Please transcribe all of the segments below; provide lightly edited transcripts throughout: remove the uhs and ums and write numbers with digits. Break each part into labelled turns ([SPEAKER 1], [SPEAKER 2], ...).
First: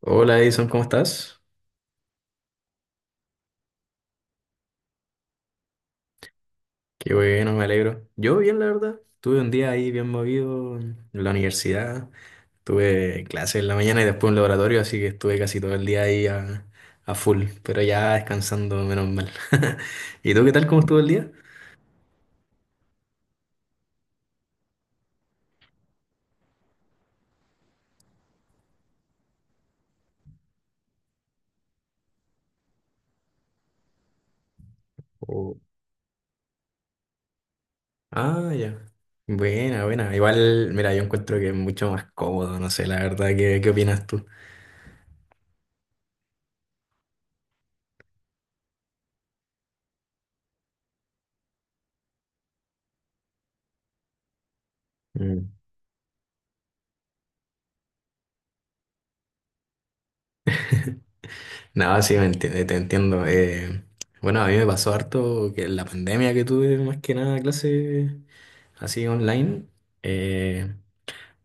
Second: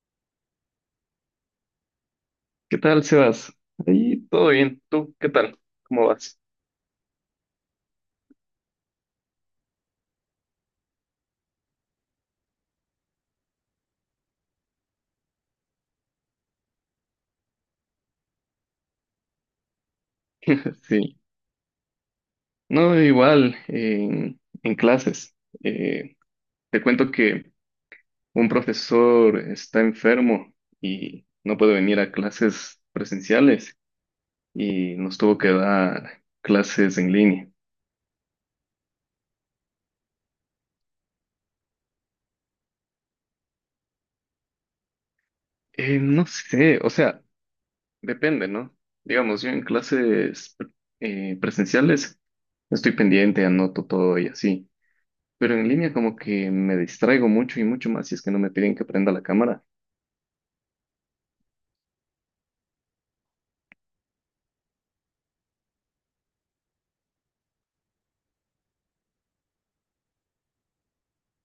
[SPEAKER 1] Hola Edison, ¿cómo estás?
[SPEAKER 2] ¿Qué tal, Sebas? Ahí todo bien. ¿Tú qué tal? ¿Cómo vas?
[SPEAKER 1] Qué bueno, me alegro. Yo bien, la verdad. Tuve un día ahí bien movido en la universidad. Tuve clases en la mañana y después un laboratorio, así que estuve casi todo el día ahí a full, pero ya descansando, menos mal. ¿Y tú qué tal? ¿Cómo estuvo el
[SPEAKER 2] Sí.
[SPEAKER 1] día?
[SPEAKER 2] No, igual, en clases. Eh, te cuento que un profesor está enfermo y no puede venir a clases presenciales y nos tuvo que
[SPEAKER 1] Oh.
[SPEAKER 2] dar clases en línea.
[SPEAKER 1] Ah, ya. Buena, buena. Igual, mira, yo encuentro que es mucho más cómodo, no sé, la verdad, ¿qué opinas tú?
[SPEAKER 2] No sé, o sea, depende, ¿no? Digamos, yo en clases presenciales estoy pendiente, anoto todo y así.
[SPEAKER 1] Mm.
[SPEAKER 2] Pero en línea como que me distraigo mucho y mucho más si es que no me piden que prenda la cámara.
[SPEAKER 1] Nada, sí, te entiendo. Bueno, a mí me pasó harto que en la pandemia que tuve más que nada clase así online. eh,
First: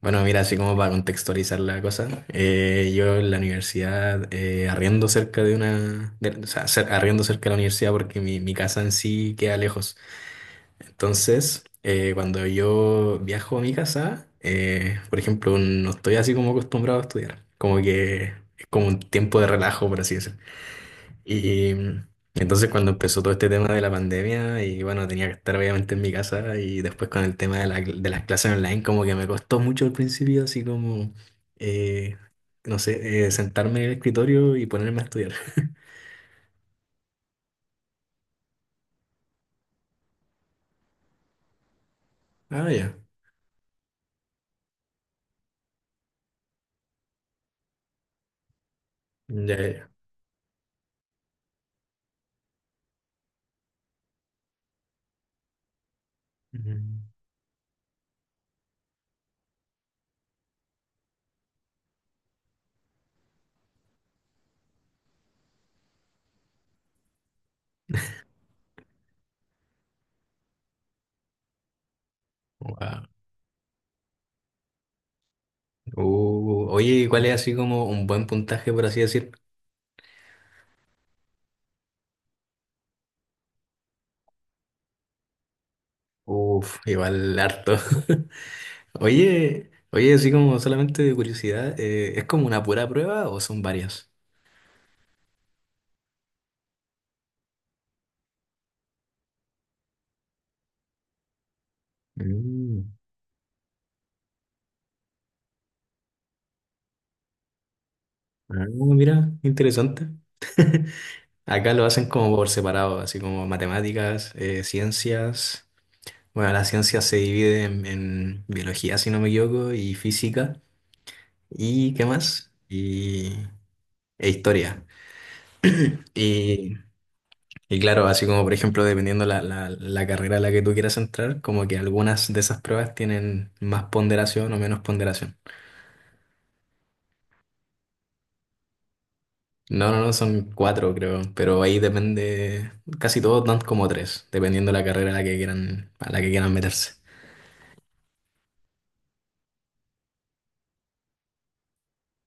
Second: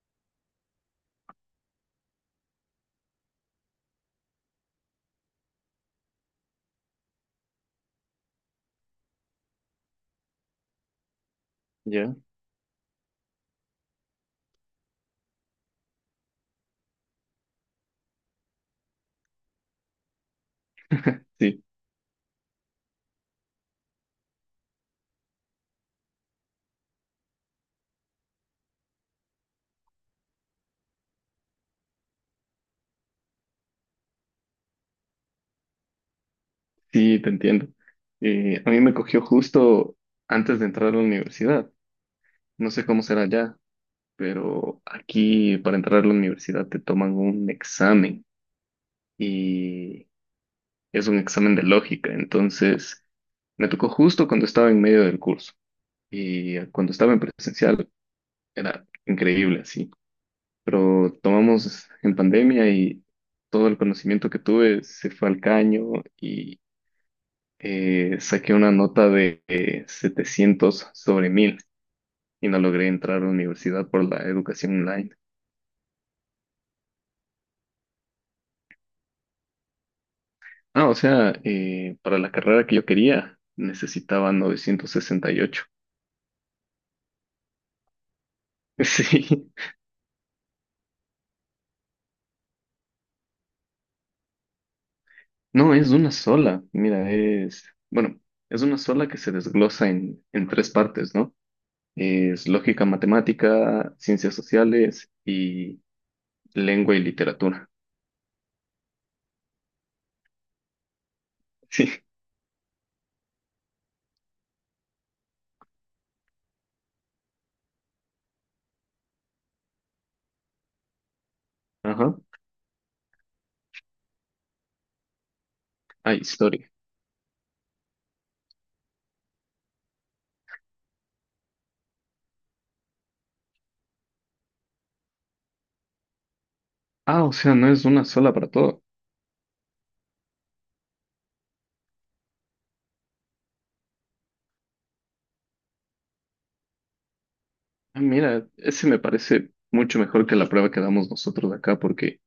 [SPEAKER 1] bueno, mira, así como para contextualizar la cosa, yo en la universidad arriendo cerca de o sea, arriendo cerca de la universidad porque mi casa en sí queda lejos. Entonces,
[SPEAKER 2] Ya,
[SPEAKER 1] cuando yo viajo a mi casa, por ejemplo, no estoy así como acostumbrado a estudiar. Como que es como un tiempo de relajo, por así decirlo.
[SPEAKER 2] sí,
[SPEAKER 1] Y entonces cuando empezó todo este tema de la pandemia y bueno, tenía que estar obviamente en mi casa y después con el tema de las clases online como que me costó mucho al principio, así como, eh, no sé, sentarme en el escritorio y ponerme a estudiar.
[SPEAKER 2] sí, te entiendo. A mí me cogió justo antes de entrar a la universidad.
[SPEAKER 1] Ah,
[SPEAKER 2] No sé
[SPEAKER 1] ya.
[SPEAKER 2] cómo será ya, pero aquí para entrar a la universidad te toman un examen
[SPEAKER 1] Ya, ya, ya.
[SPEAKER 2] y es un examen de lógica. Entonces, me tocó justo cuando estaba en medio del curso y cuando
[SPEAKER 1] Mm.
[SPEAKER 2] estaba en presencial era increíble, así. Pero tomamos en pandemia y todo el conocimiento que tuve se fue al caño y saqué una nota de 700 sobre 1000 y no logré
[SPEAKER 1] Guau.
[SPEAKER 2] entrar a la universidad por la educación online.
[SPEAKER 1] Oye, ¿cuál es así como un buen puntaje, por así decir?
[SPEAKER 2] Ah, o sea, para la carrera que yo quería necesitaba 968.
[SPEAKER 1] Uf, igual harto.
[SPEAKER 2] Sí,
[SPEAKER 1] Oye, oye, así como solamente de curiosidad, ¿es como una pura prueba o son varias?
[SPEAKER 2] no, es una sola. Mira, es, bueno, es una sola que se desglosa en tres partes, ¿no? Es lógica
[SPEAKER 1] Mm.
[SPEAKER 2] matemática, ciencias sociales y lengua y literatura.
[SPEAKER 1] Ah, mira, interesante. Acá lo
[SPEAKER 2] Sí.
[SPEAKER 1] hacen como por separado, así como matemáticas, ciencias. Bueno, la ciencia se divide en biología, si no me equivoco, y física, y qué
[SPEAKER 2] Ajá.
[SPEAKER 1] más, e historia.
[SPEAKER 2] Ah, historia.
[SPEAKER 1] Y, y claro, así como por ejemplo, dependiendo la carrera a la que tú quieras entrar, como que algunas de esas pruebas tienen más ponderación o menos ponderación.
[SPEAKER 2] Ah, o sea, no es una sola para todo.
[SPEAKER 1] No, no, no, son cuatro creo, pero ahí depende, casi todos dan como tres, dependiendo de la carrera a la que quieran, a la que quieran meterse.
[SPEAKER 2] Ah, mira, ese me parece mucho mejor que la prueba que damos nosotros acá, porque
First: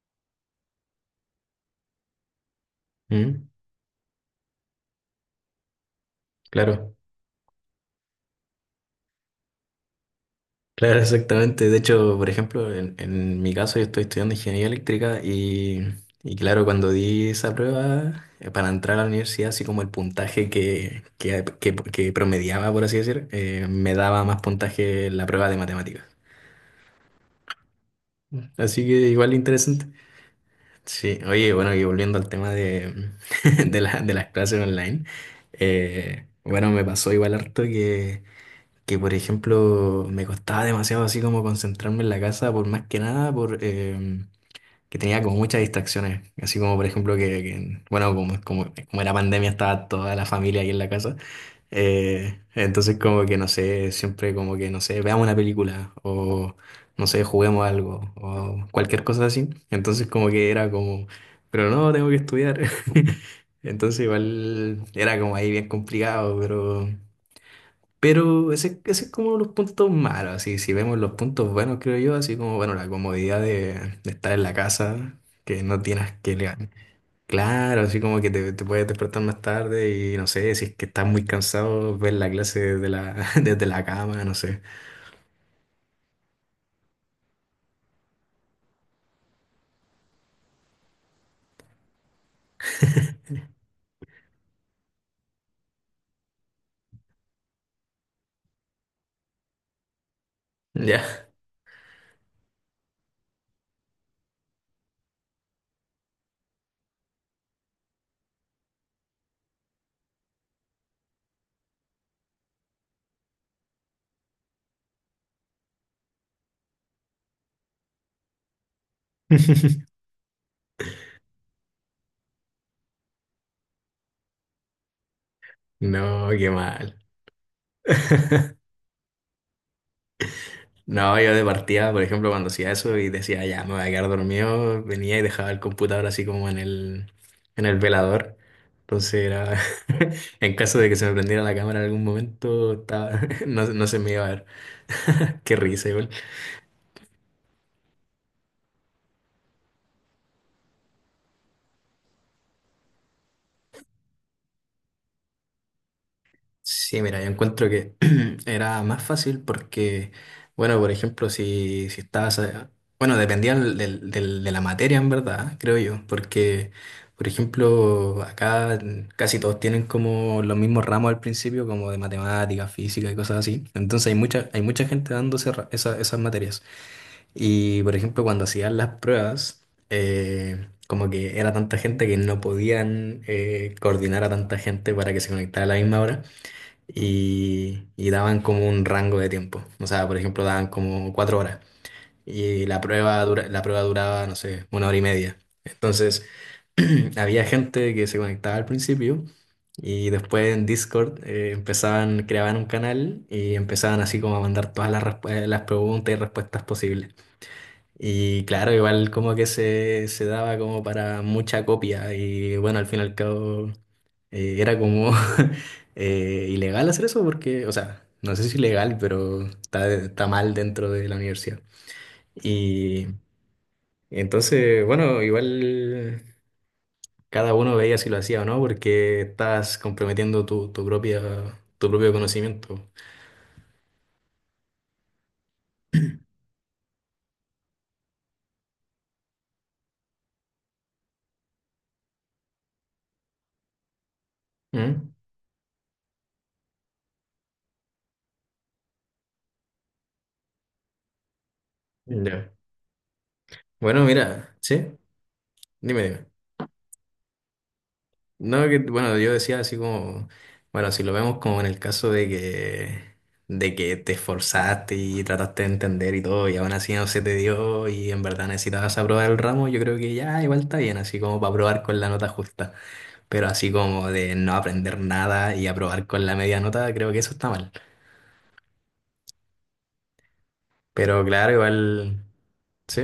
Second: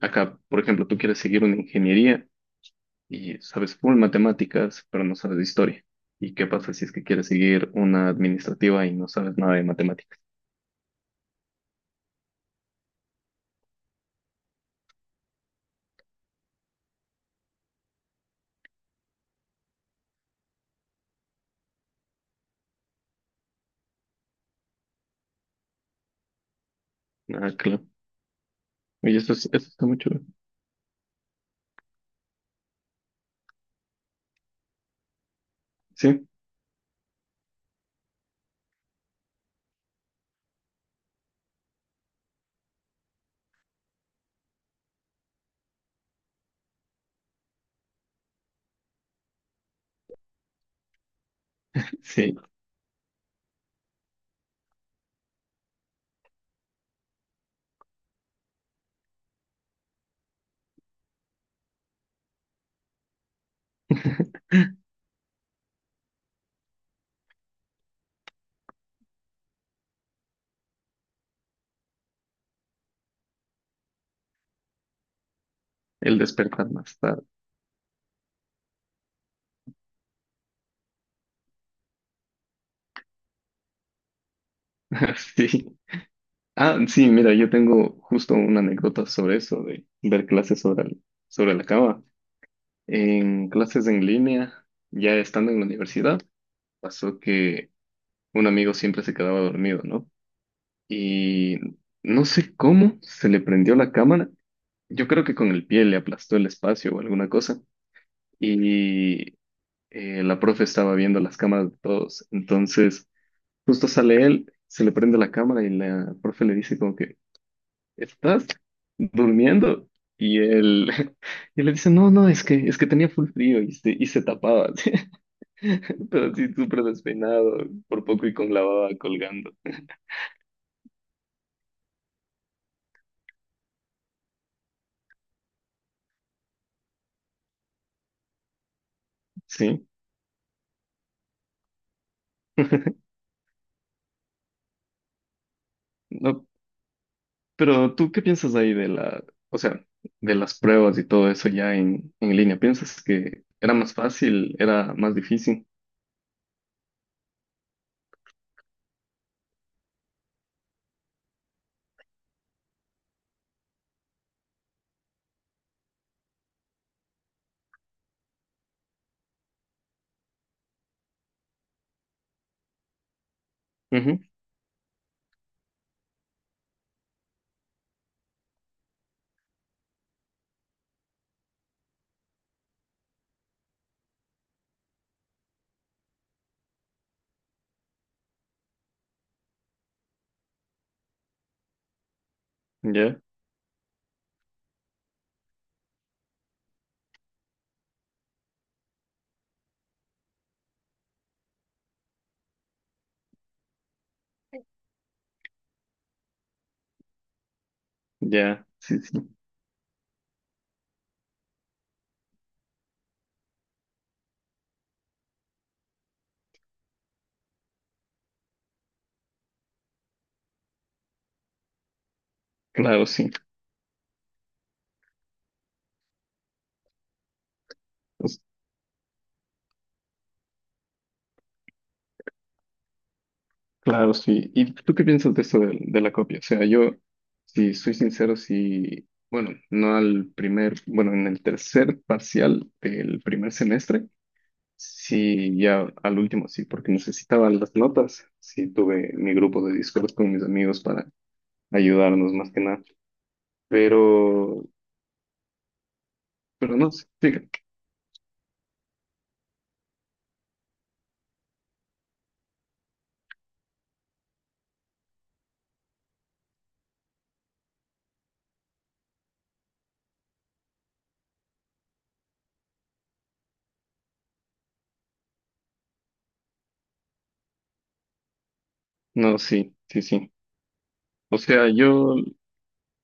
[SPEAKER 2] acá, por ejemplo, tú quieres seguir una ingeniería y
[SPEAKER 1] Mm.
[SPEAKER 2] sabes full matemáticas, pero no sabes de historia. ¿Y qué pasa si es
[SPEAKER 1] Claro,
[SPEAKER 2] que quieres seguir una administrativa y no sabes nada de matemáticas?
[SPEAKER 1] claro, exactamente. De hecho, por ejemplo, en mi caso yo estoy estudiando ingeniería eléctrica y claro, cuando di esa prueba para entrar a la universidad, así como el puntaje que promediaba, por así decir, me daba más puntaje la prueba de matemáticas.
[SPEAKER 2] Ah, claro.
[SPEAKER 1] Así que
[SPEAKER 2] Oye, eso,
[SPEAKER 1] igual
[SPEAKER 2] eso está
[SPEAKER 1] interesante.
[SPEAKER 2] muy chulo.
[SPEAKER 1] Sí, oye, bueno, y volviendo al tema de, de las clases online,
[SPEAKER 2] Sí,
[SPEAKER 1] bueno, me pasó igual harto que, por ejemplo, me costaba demasiado así como concentrarme en la casa, por más que nada, por que tenía como muchas distracciones, así como por ejemplo bueno, como era pandemia, estaba toda la familia ahí en la casa,
[SPEAKER 2] sí.
[SPEAKER 1] entonces como que no sé, siempre como que no sé, veamos una película o no sé, juguemos algo o cualquier cosa así. Entonces como que era como, pero no, tengo que estudiar. Entonces igual era como ahí bien complicado, pero ese es como los puntos malos, así si vemos los puntos buenos creo yo, así como bueno, la comodidad de estar en la casa, que no tienes
[SPEAKER 2] El
[SPEAKER 1] que leer.
[SPEAKER 2] despertar más tarde.
[SPEAKER 1] Claro, así como que te puedes despertar más tarde y no sé, si es que estás muy cansado, ver la clase desde la, desde la cama, no sé.
[SPEAKER 2] Sí. Ah, sí, mira, yo tengo justo una anécdota sobre eso, de ver clases sobre, sobre la cama. En clases en línea, ya estando en la universidad, pasó que un amigo siempre se quedaba dormido, ¿no?
[SPEAKER 1] Ya.
[SPEAKER 2] Y no sé cómo se le prendió la cámara. Yo creo que con el pie le aplastó el espacio o alguna cosa. Y la profe estaba viendo las cámaras de todos. Entonces, justo sale él, se le prende la cámara y la profe le dice como que... ¿estás durmiendo? Y él, y le dice, no, no, es que tenía full frío y se tapaba, así. Pero
[SPEAKER 1] No, qué
[SPEAKER 2] así súper
[SPEAKER 1] mal.
[SPEAKER 2] despeinado, por poco y con la baba colgando,
[SPEAKER 1] No, yo de partida, por ejemplo, cuando hacía eso y decía, ya, me voy a quedar dormido, venía y dejaba el computador así como en el velador. Entonces era,
[SPEAKER 2] ¿sí?
[SPEAKER 1] en caso de que se me prendiera la cámara en algún momento, no, no se me iba a ver. Qué risa, igual.
[SPEAKER 2] No, pero tú, ¿qué piensas ahí de la, o sea, de las pruebas y todo eso ya en línea? ¿Piensas que era más fácil, era más difícil?
[SPEAKER 1] Sí, mira, yo encuentro que era más fácil porque, bueno, por ejemplo, si estabas, bueno, dependía de la materia en verdad, creo yo, porque, por ejemplo, acá casi todos tienen como los mismos ramos al principio, como de matemáticas, física y cosas así. Entonces hay
[SPEAKER 2] Ujú.
[SPEAKER 1] mucha, hay mucha gente dando esas materias. Y, por ejemplo, cuando hacían las pruebas, como que era tanta gente que no podían coordinar a tanta gente para que se conectara a la misma hora y daban como un rango de tiempo. O sea, por ejemplo, daban como 4 horas y la
[SPEAKER 2] Ya,
[SPEAKER 1] prueba, la prueba duraba, no sé, 1 hora y media. Entonces, había gente que se conectaba al principio y después en Discord empezaban, creaban un canal y empezaban así como a mandar todas las preguntas y respuestas posibles. Y
[SPEAKER 2] ya,
[SPEAKER 1] claro,
[SPEAKER 2] sí,
[SPEAKER 1] igual
[SPEAKER 2] sí,
[SPEAKER 1] como que se daba como para mucha copia y bueno, al fin y al cabo era como ilegal hacer eso porque, o sea, no sé si ilegal, pero está mal dentro de la universidad.
[SPEAKER 2] claro,
[SPEAKER 1] Y
[SPEAKER 2] sí.
[SPEAKER 1] entonces, bueno, igual cada uno veía si lo hacía o no porque estás comprometiendo tu propio conocimiento.
[SPEAKER 2] Claro, sí. ¿Y tú qué piensas de eso de la copia? O sea, yo, si soy sincero, si, bueno, no al primer, bueno, en el tercer parcial del primer semestre,
[SPEAKER 1] ¿Mm?
[SPEAKER 2] sí, ya al último, sí, porque necesitaba las notas, sí, tuve mi grupo de Discord con mis amigos para ayudarnos más
[SPEAKER 1] Ya.
[SPEAKER 2] que nada,
[SPEAKER 1] Bueno, mira,
[SPEAKER 2] pero,
[SPEAKER 1] sí, dime, dime.
[SPEAKER 2] pero no, sí,
[SPEAKER 1] No, que, bueno, yo decía así como, bueno, si lo vemos como en el caso de que te esforzaste y trataste de entender y todo, y aún así no se te dio y en verdad necesitabas aprobar el ramo, yo creo que ya igual está bien, así como para aprobar con la nota justa, pero así como de no aprender nada y aprobar con la media nota, creo que eso está mal.
[SPEAKER 2] no, sí, sí, sí.
[SPEAKER 1] Pero
[SPEAKER 2] O
[SPEAKER 1] claro,
[SPEAKER 2] sea, yo
[SPEAKER 1] igual, sí.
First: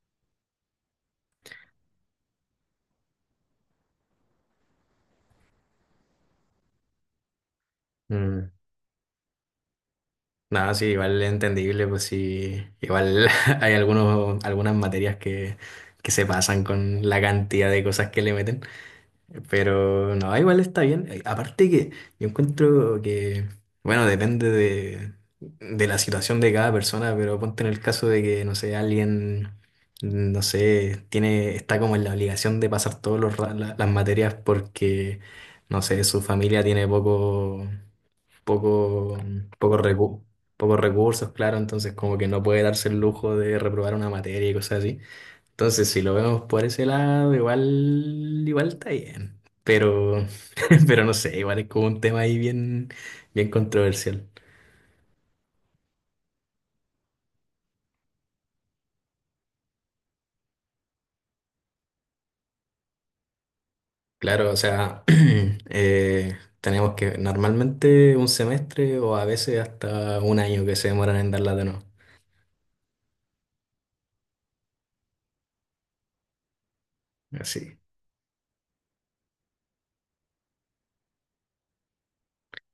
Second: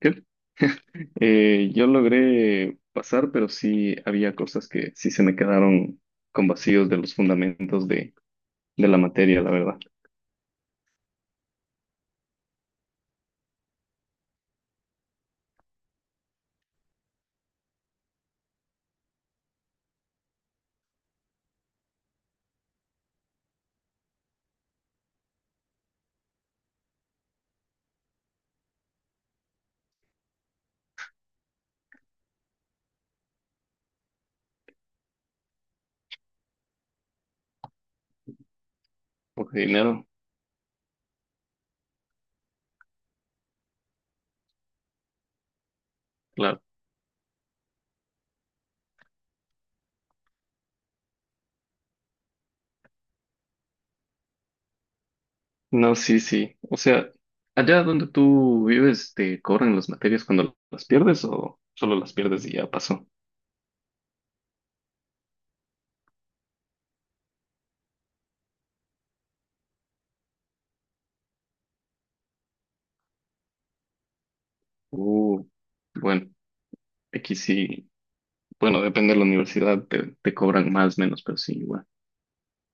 [SPEAKER 2] ¿qué? Yo logré pasar, pero sí había cosas que sí se me quedaron con vacíos de los fundamentos
[SPEAKER 1] Mm.
[SPEAKER 2] de la materia, la verdad.
[SPEAKER 1] Nada, sí, igual es entendible, pues sí, igual hay algunas materias que se pasan con la cantidad de cosas que le meten, pero no, igual está bien. Aparte que yo encuentro que, bueno, depende de la situación de cada persona, pero ponte en el caso de que, no sé, alguien, no sé, está como en la obligación de pasar todas las materias porque, no sé, su familia tiene poco, mm,
[SPEAKER 2] Porque
[SPEAKER 1] poco
[SPEAKER 2] dinero,
[SPEAKER 1] recu- pocos recursos, claro, entonces como que no puede darse el lujo de reprobar una materia y cosas así. Entonces, si lo vemos
[SPEAKER 2] claro.
[SPEAKER 1] por ese lado, igual, igual está bien. Pero, pero no sé, igual es como un tema ahí bien, bien controversial.
[SPEAKER 2] No, sí, sí. O sea, allá donde tú vives, ¿te cobran las materias cuando las pierdes o solo las pierdes y ya pasó?
[SPEAKER 1] Claro, o sea, tenemos que normalmente un semestre o a veces hasta un año que se demoran en darla de nuevo.
[SPEAKER 2] Uh, bueno, aquí
[SPEAKER 1] Así.
[SPEAKER 2] sí. Bueno, depende de la universidad, te cobran más, menos, pero sí, igual.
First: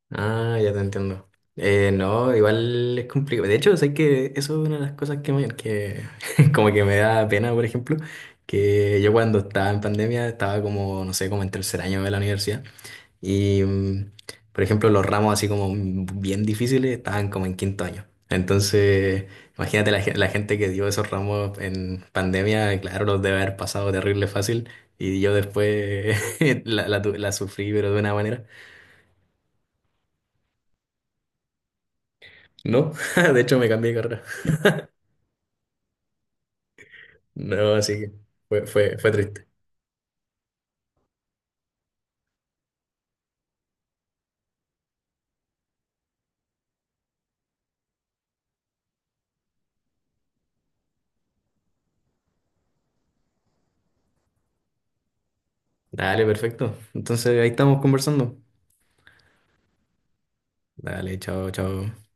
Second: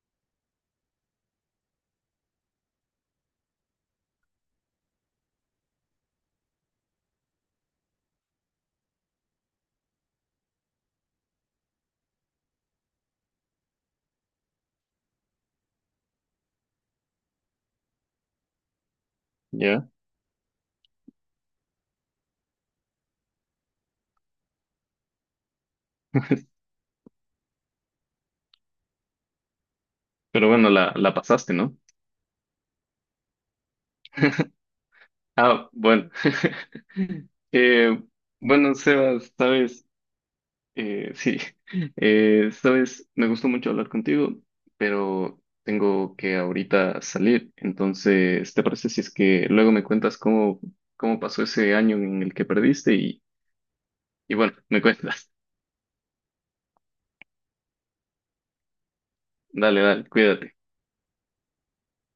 [SPEAKER 1] Ah, ya te entiendo. No, igual es complicado. De hecho, sé que eso es una de las cosas que como que me da pena, por ejemplo, que yo cuando estaba en pandemia estaba como, no sé, como en tercer año de la universidad y, por ejemplo, los ramos así como bien difíciles estaban como en quinto año. Entonces,
[SPEAKER 2] Ya.
[SPEAKER 1] imagínate la gente que dio esos ramos en pandemia, claro, los debe haber pasado terrible fácil y yo después la sufrí, pero de una manera.
[SPEAKER 2] Pero bueno, la pasaste, ¿no?
[SPEAKER 1] No, de hecho me cambié de carrera.
[SPEAKER 2] Ah, bueno.
[SPEAKER 1] No, así
[SPEAKER 2] Eh,
[SPEAKER 1] que fue,
[SPEAKER 2] bueno,
[SPEAKER 1] fue, fue
[SPEAKER 2] Sebas,
[SPEAKER 1] triste.
[SPEAKER 2] sabes, sí, sabes, me gustó mucho hablar contigo, pero tengo que ahorita salir. Entonces, ¿te parece si es que luego me cuentas cómo, cómo pasó ese año en el que perdiste? Y bueno, me cuentas.
[SPEAKER 1] Dale, perfecto. Entonces ahí estamos conversando.
[SPEAKER 2] Dale, dale, cuídate.
[SPEAKER 1] Dale, chao, chao.